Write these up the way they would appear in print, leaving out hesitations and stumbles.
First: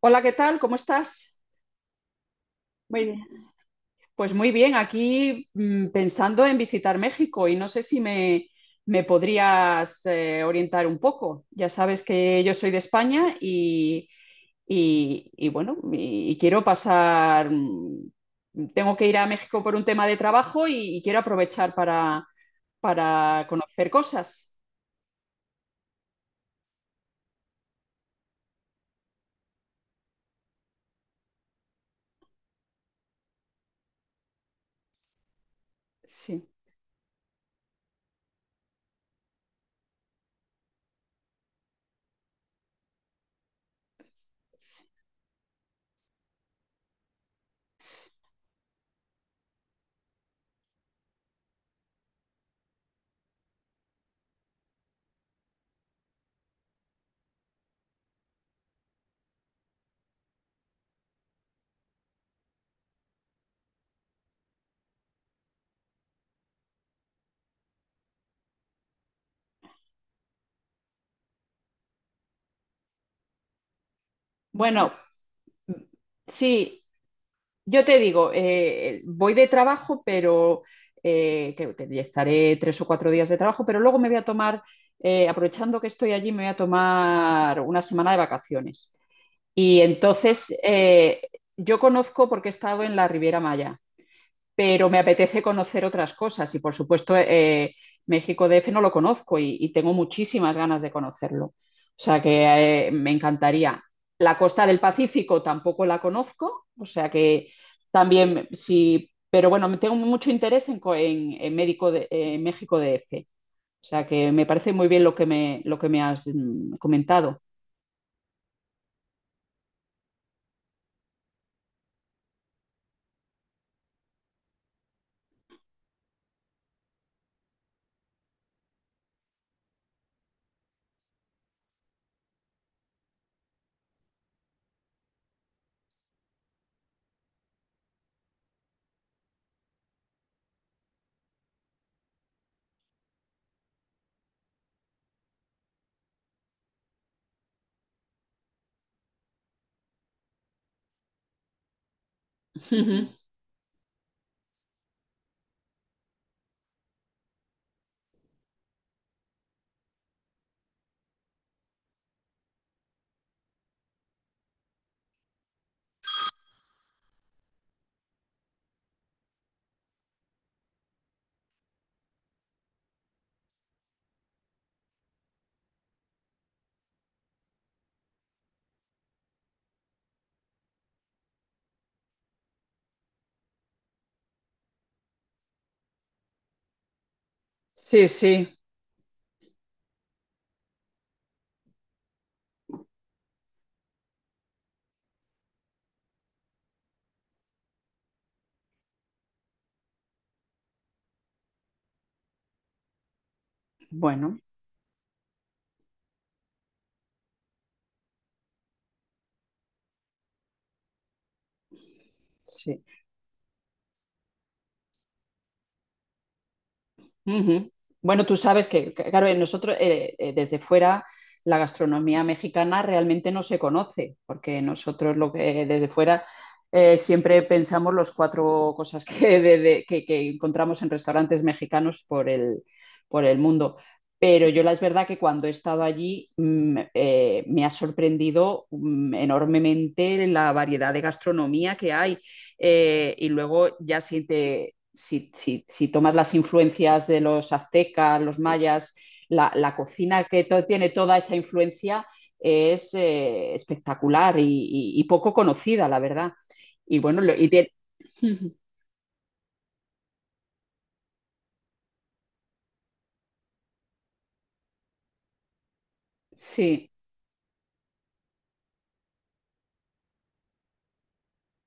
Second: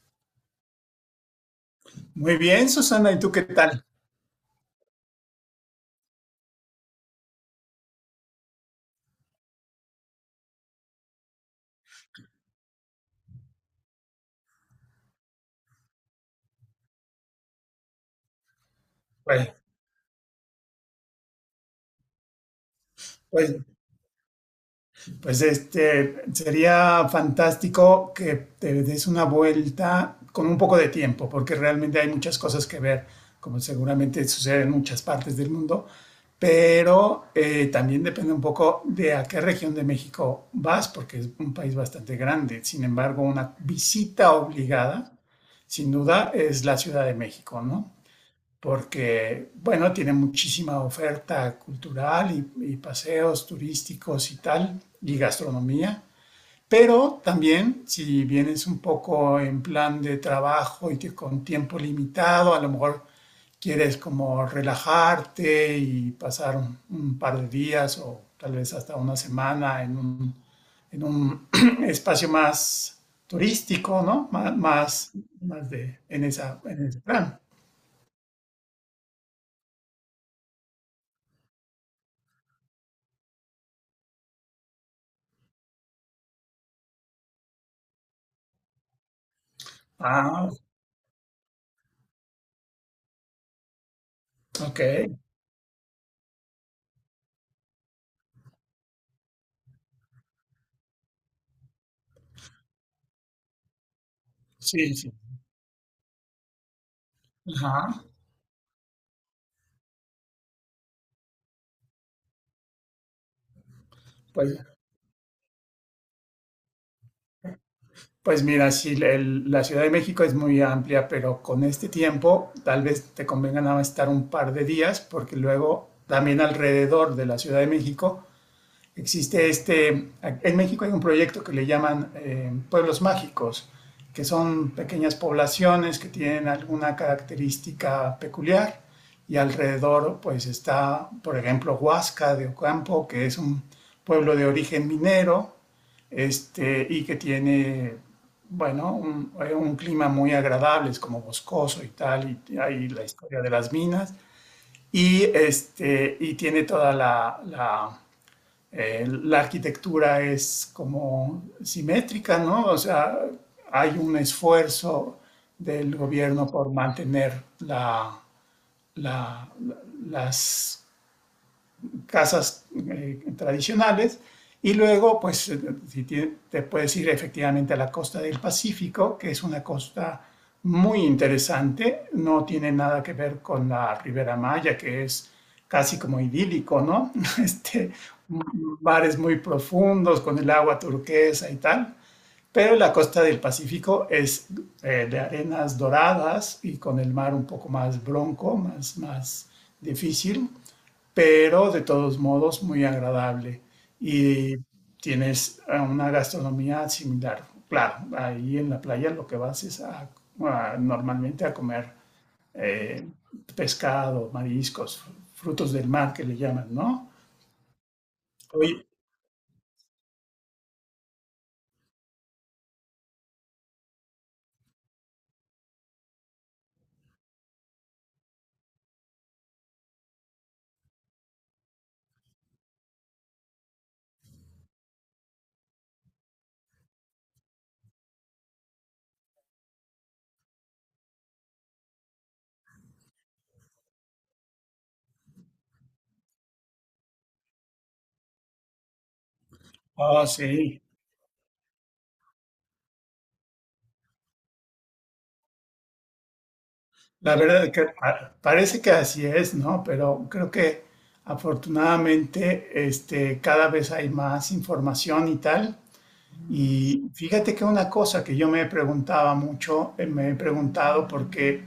Hola, ¿qué tal? ¿Cómo estás? Muy bien, Muy Susana, ¿y bien. tú qué tal? Pues muy bien, aquí pensando en visitar México y no sé si me, me podrías orientar un poco. Ya sabes que yo soy de España y, bueno, y quiero pasar, tengo que ir a Pues, México por un tema de trabajo y quiero aprovechar para pues, conocer cosas. pues este, sería fantástico que te des una vuelta con un poco de tiempo, porque realmente hay muchas cosas que ver, como seguramente sucede en muchas partes del mundo, Sí. pero también depende un poco de a qué región de México vas, porque es un país bastante grande. Sin embargo, una visita obligada, sin duda, es la Ciudad de México, ¿no? Porque, bueno, tiene muchísima oferta cultural y paseos turísticos y tal, y gastronomía. Pero también, si vienes un poco en plan de trabajo y que con tiempo limitado, a lo mejor quieres como relajarte y pasar un par de días o tal vez hasta una semana en un espacio más turístico, ¿no? Bueno, Más, más, mm, de, en, esa, sí, en ese plan. yo te digo, voy de trabajo, pero que estaré 3 o 4 días de trabajo, pero luego me voy a tomar, aprovechando que estoy allí, me voy a tomar una semana de vacaciones. Y Ah, entonces yo conozco porque he estado en la Riviera Maya, ok. pero me apetece conocer otras cosas y por supuesto México DF no lo conozco y, tengo muchísimas ganas de conocerlo. O sea que me encantaría. La costa del Sí, sí. Pacífico tampoco la conozco, o sea que Ajá. también sí, pero bueno, tengo mucho interés en, en, médico de, en México DF. O sea que me Pues, parece muy bien lo que me has comentado. pues mira, sí, la Ciudad de México es muy amplia, pero con este tiempo tal vez te convenga nada más estar un par de días, porque luego también alrededor de la Ciudad de México existe este, en México hay un proyecto que le llaman pueblos mágicos, que son pequeñas poblaciones que tienen alguna característica peculiar y alrededor pues está, por ejemplo, Huasca de Ocampo, que es un pueblo de origen minero este, y que tiene, bueno, un clima muy agradable, es como boscoso y tal, y hay la historia de las minas, y, este, y tiene toda la, la la arquitectura es como simétrica, ¿no? O sea, hay un esfuerzo del gobierno por mantener la, la- la- las casas tradicionales. Y luego, pues, si te, te, puedes ir efectivamente a la costa del Pacífico, que es una costa muy interesante, no tiene nada que ver con la Ribera Maya, que es casi como idílico, ¿no? Este, Sí, sí, bares muy profundos con el agua turquesa y tal, pero la costa del Pacífico es de arenas doradas y con el mar un poco más bronco, más, más difícil pero de todos modos muy agradable. bueno, Y tienes una gastronomía similar. Claro, ahí en la playa lo que vas es a, normalmente a comer sí. eh, pescado, mariscos, frutos del mar que le llaman, ¿no? Ujú. Bueno, tú sabes Oye, que, claro, en nosotros desde fuera la gastronomía mexicana realmente no se conoce, porque nosotros lo que desde fuera siempre pensamos los cuatro cosas que, que encontramos en restaurantes mexicanos por el mundo. Pero yo la es verdad que cuando he estado allí me ha sorprendido enormemente la variedad de gastronomía que hay. Y luego ya siente si, si, si tomas las influencias de los aztecas, los mayas, la cocina oh, que to sí, tiene toda esa influencia es espectacular y, poco conocida, la verdad. Y bueno, lo- la y verdad tiene- que parece que así es, ¿no? Pero creo que afortunadamente este, cada vez hay más información y tal. sí, Y fíjate que una cosa que yo me preguntaba mucho, me he preguntado porque,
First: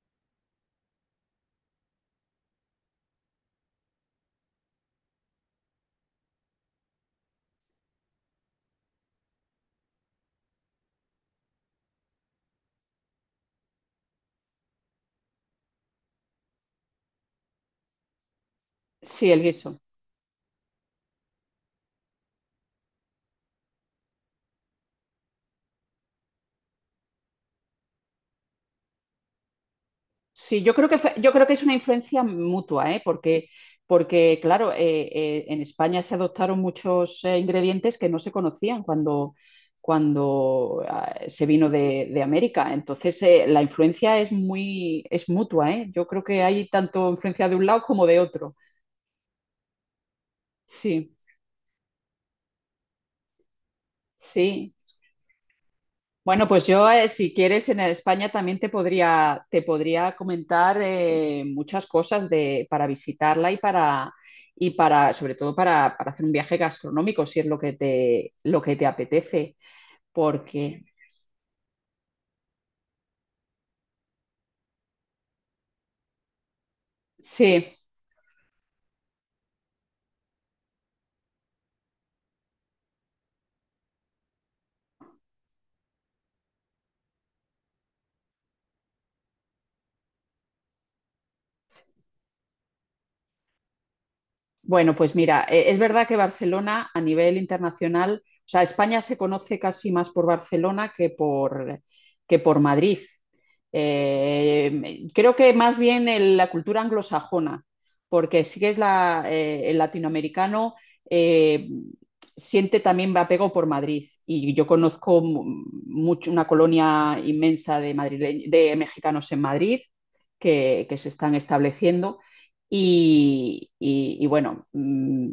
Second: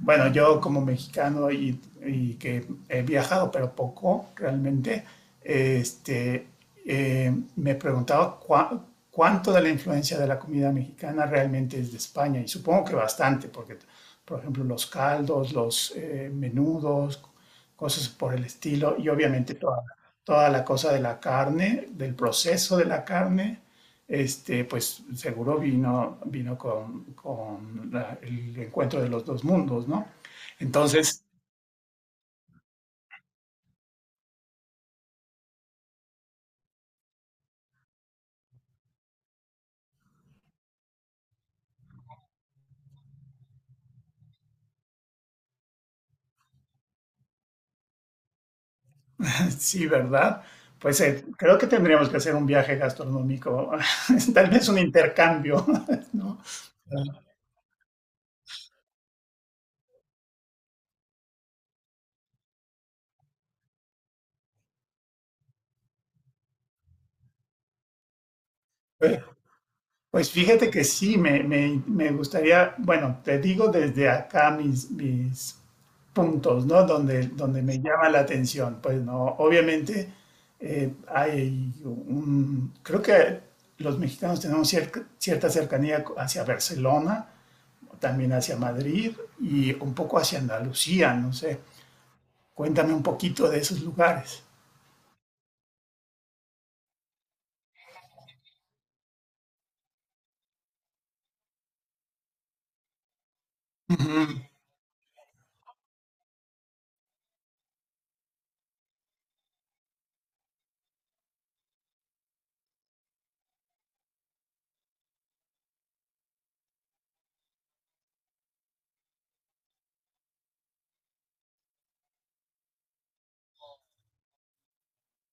bueno, yo como mexicano y que he viajado, pero poco realmente, este, me preguntaba cuánto de la influencia de la comida mexicana realmente es de España. Y supongo que bastante, porque, por ejemplo, los caldos, los menudos, cosas por el estilo, y sí, el obviamente guiso. toda, toda la cosa de la carne, del proceso de la carne este, pues seguro vino con el encuentro de los dos mundos, ¿no? Sí, yo creo que fue- Entonces, yo creo que es una influencia mutua, ¿eh? Porque, porque claro, en España se adoptaron muchos ingredientes que no se conocían cuando, cuando se vino de América. Entonces, la influencia es muy, es mutua, ¿eh? Yo creo que hay tanto influencia de un lado como de otro. sí, ¿verdad? Pues Sí, creo que tendríamos que hacer un viaje gastronómico, tal vez sí. un intercambio, ¿no? Bueno, pues yo, si quieres, en España también te podría comentar muchas cosas de, para visitarla y para, sobre todo para hacer un viaje gastronómico, si es lo que te Pues apetece. pues fíjate Porque, que sí, me, me gustaría, bueno, te digo desde acá mis, mis puntos, ¿no? Donde, donde sí. me llama la atención. Pues no, obviamente hay un, creo que los mexicanos tenemos cierta cercanía hacia Barcelona, también hacia Madrid y un poco hacia Andalucía, no sé. Cuéntame un poquito de esos lugares. Bueno, pues mira, es verdad que Barcelona a nivel internacional, o sea, España se conoce casi más por Barcelona que por Madrid. Creo que más bien el- la cultura anglosajona, porque sí que es la, el latinoamericano eh, siente también apego por Madrid. Y yo conozco mucho una colonia inmensa de, madrile- de mexicanos en Madrid que se están estableciendo. Y, bueno,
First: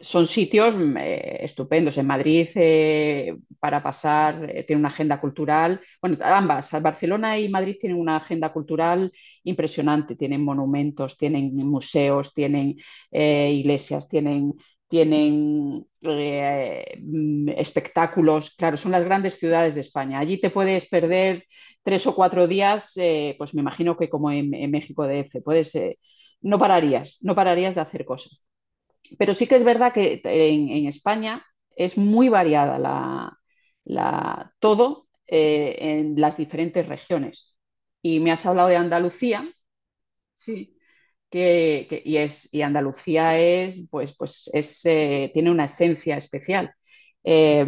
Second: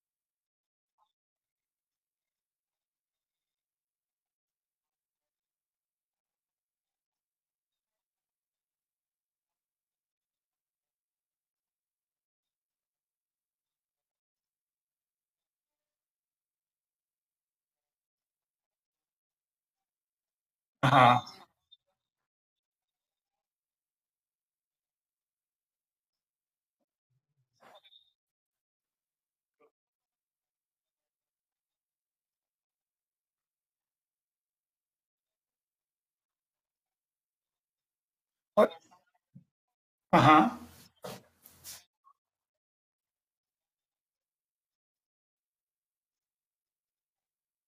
son sitios estupendos. En Madrid, para pasar, tiene una agenda cultural. Bueno, ambas, Barcelona y Madrid tienen una agenda cultural impresionante. Tienen monumentos, tienen museos, tienen iglesias, tienen, tienen espectáculos. Claro, son las grandes ciudades de España. Allí te puedes Ajá. perder 3 o 4 días, pues me imagino que como en México DF, puedes no pararías, no pararías de hacer cosas. Pero sí que es verdad que en España es muy variada la, la todo en las diferentes regiones. Y me has hablado O- de Andalucía, Ajá. sí, que y, es, y Andalucía es, pues, pues es, tiene una esencia especial. Eh,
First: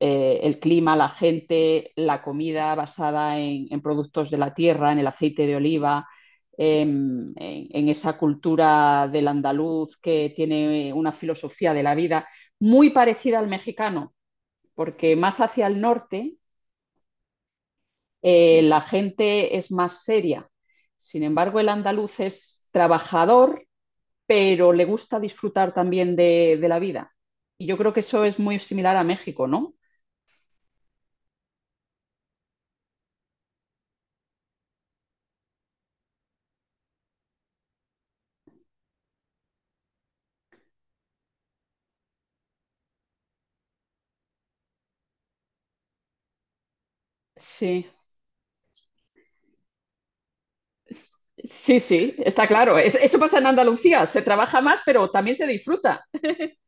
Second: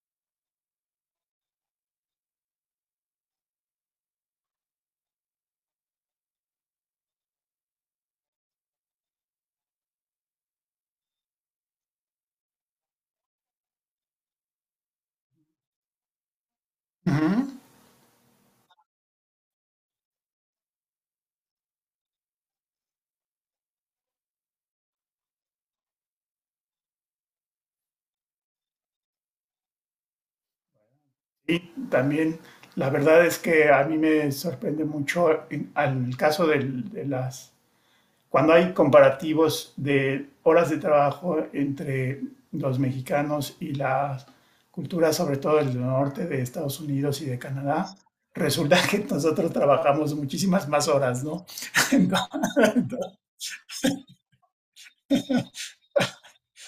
el clima, la gente, la comida basada en, productos de la tierra, en el aceite de oliva, en, esa cultura del andaluz que tiene una filosofía de la vida muy parecida al mexicano, porque más hacia el norte Ujú. La gente es más seria. Sin embargo, el andaluz es trabajador, pero le gusta disfrutar también de la vida. Y yo creo que eso es muy similar a México, ¿no? Y también la verdad es que a mí me sorprende mucho al caso de las cuando hay comparativos de horas de trabajo entre los mexicanos y las culturas, sobre todo del norte de Estados Unidos y de Sí. Canadá, resulta que nosotros trabajamos muchísimas más horas, ¿no? Sí, sí, Ento- está claro. Es- eso pasa en Andalucía. Se trabaja más, pero también se disfruta.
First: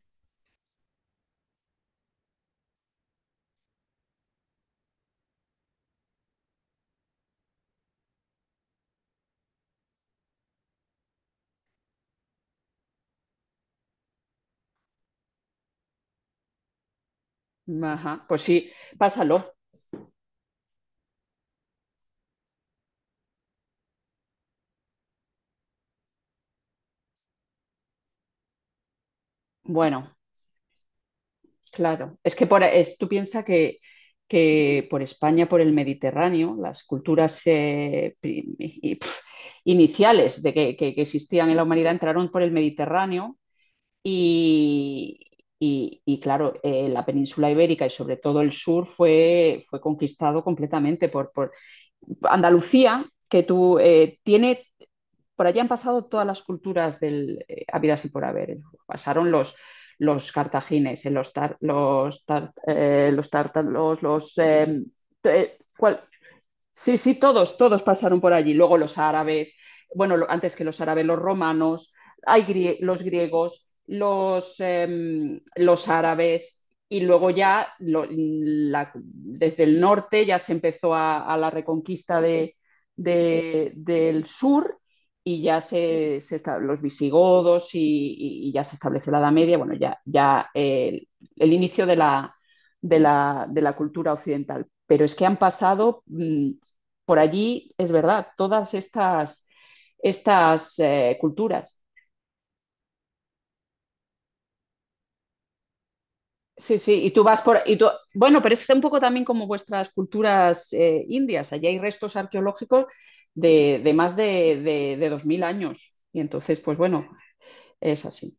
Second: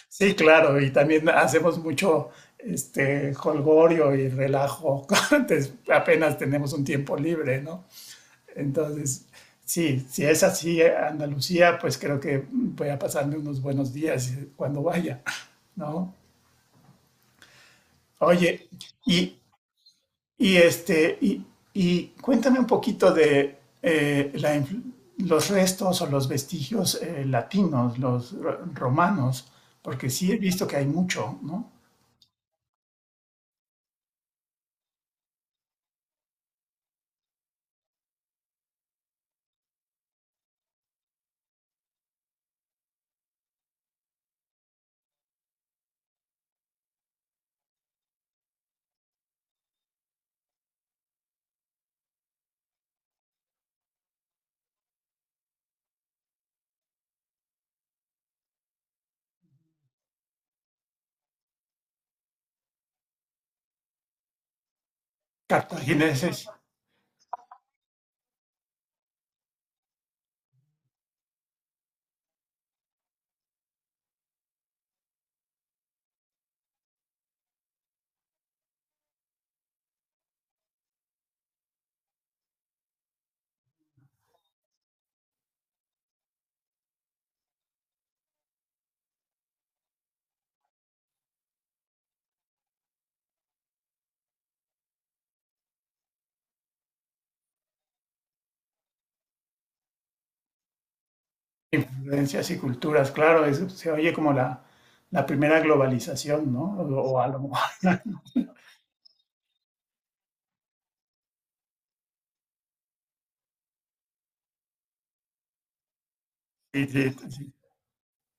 sí, claro, y también hacemos mucho este jolgorio y relajo. Antes apenas tenemos un tiempo libre, ¿no? Entonces, sí, si es así Andalucía, pues creo que voy a pasarme unos buenos días cuando vaya, ¿no? Ajá, pues Oye, sí, y, pásalo. y este, y cuéntame un poquito de la los restos o los vestigios latinos, los romanos, porque Bueno, sí he visto que hay mucho, ¿no? claro. Es que por, es, tú piensas que por España, por el Mediterráneo, las culturas pri- y- pf, iniciales de que existían en la humanidad entraron por el Mediterráneo y, claro, la península ibérica y sobre todo el sur fue, fue conquistado completamente. Andalucía, que tú tiene, por allí han pasado todas las culturas del habidas y por haber. Pasaron los cartagines, los, tar, los, tar, los tártaros, los... Cual, Cartagineses, sí, sí, todos, todos pasaron por allí. Luego los árabes, bueno, lo- antes que los árabes, los romanos, hay grie- los griegos, los, los árabes, y luego ya lo- la- desde el norte ya se empezó a la reconquista de- del sur y ya se esta- los visigodos y, ya se estableció la Edad Media, bueno, ya, ya el inicio de la, de la, de la cultura occidental. Pero es que han pasado por allí es verdad, todas estas, estas culturas. influencias y culturas, claro, eso se oye como la primera globalización, ¿no? Sí, sí, y O tú a lo vas mejor, por... Y tú, bueno, pero es un poco también como vuestras culturas indias. Allí hay restos arqueológicos de más de 2000 años. Y entonces, pues sí, bueno, sí, sí, es así.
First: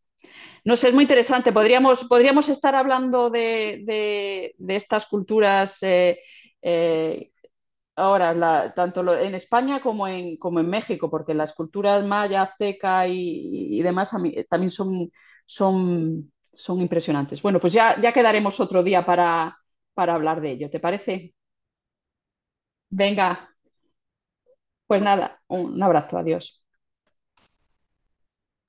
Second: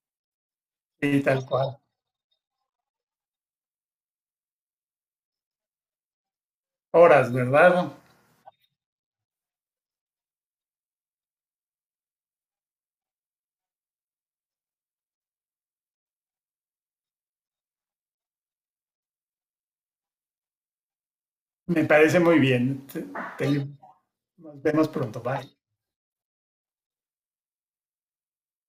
No sé, es muy sí, tal interesante. cual. Podríamos, podríamos estar hablando de, de estas culturas eh, Horas, ¿verdad? ahora, la- tanto lo- en España como en, como en México, porque las culturas maya, azteca y demás a mí, también son, son, son impresionantes. Bueno, pues ya, ya quedaremos otro día para hablar de ello, ¿te parece? Me parece muy bien. Te- Venga, te- nos vemos pues pronto, nada, bye. un abrazo, adiós.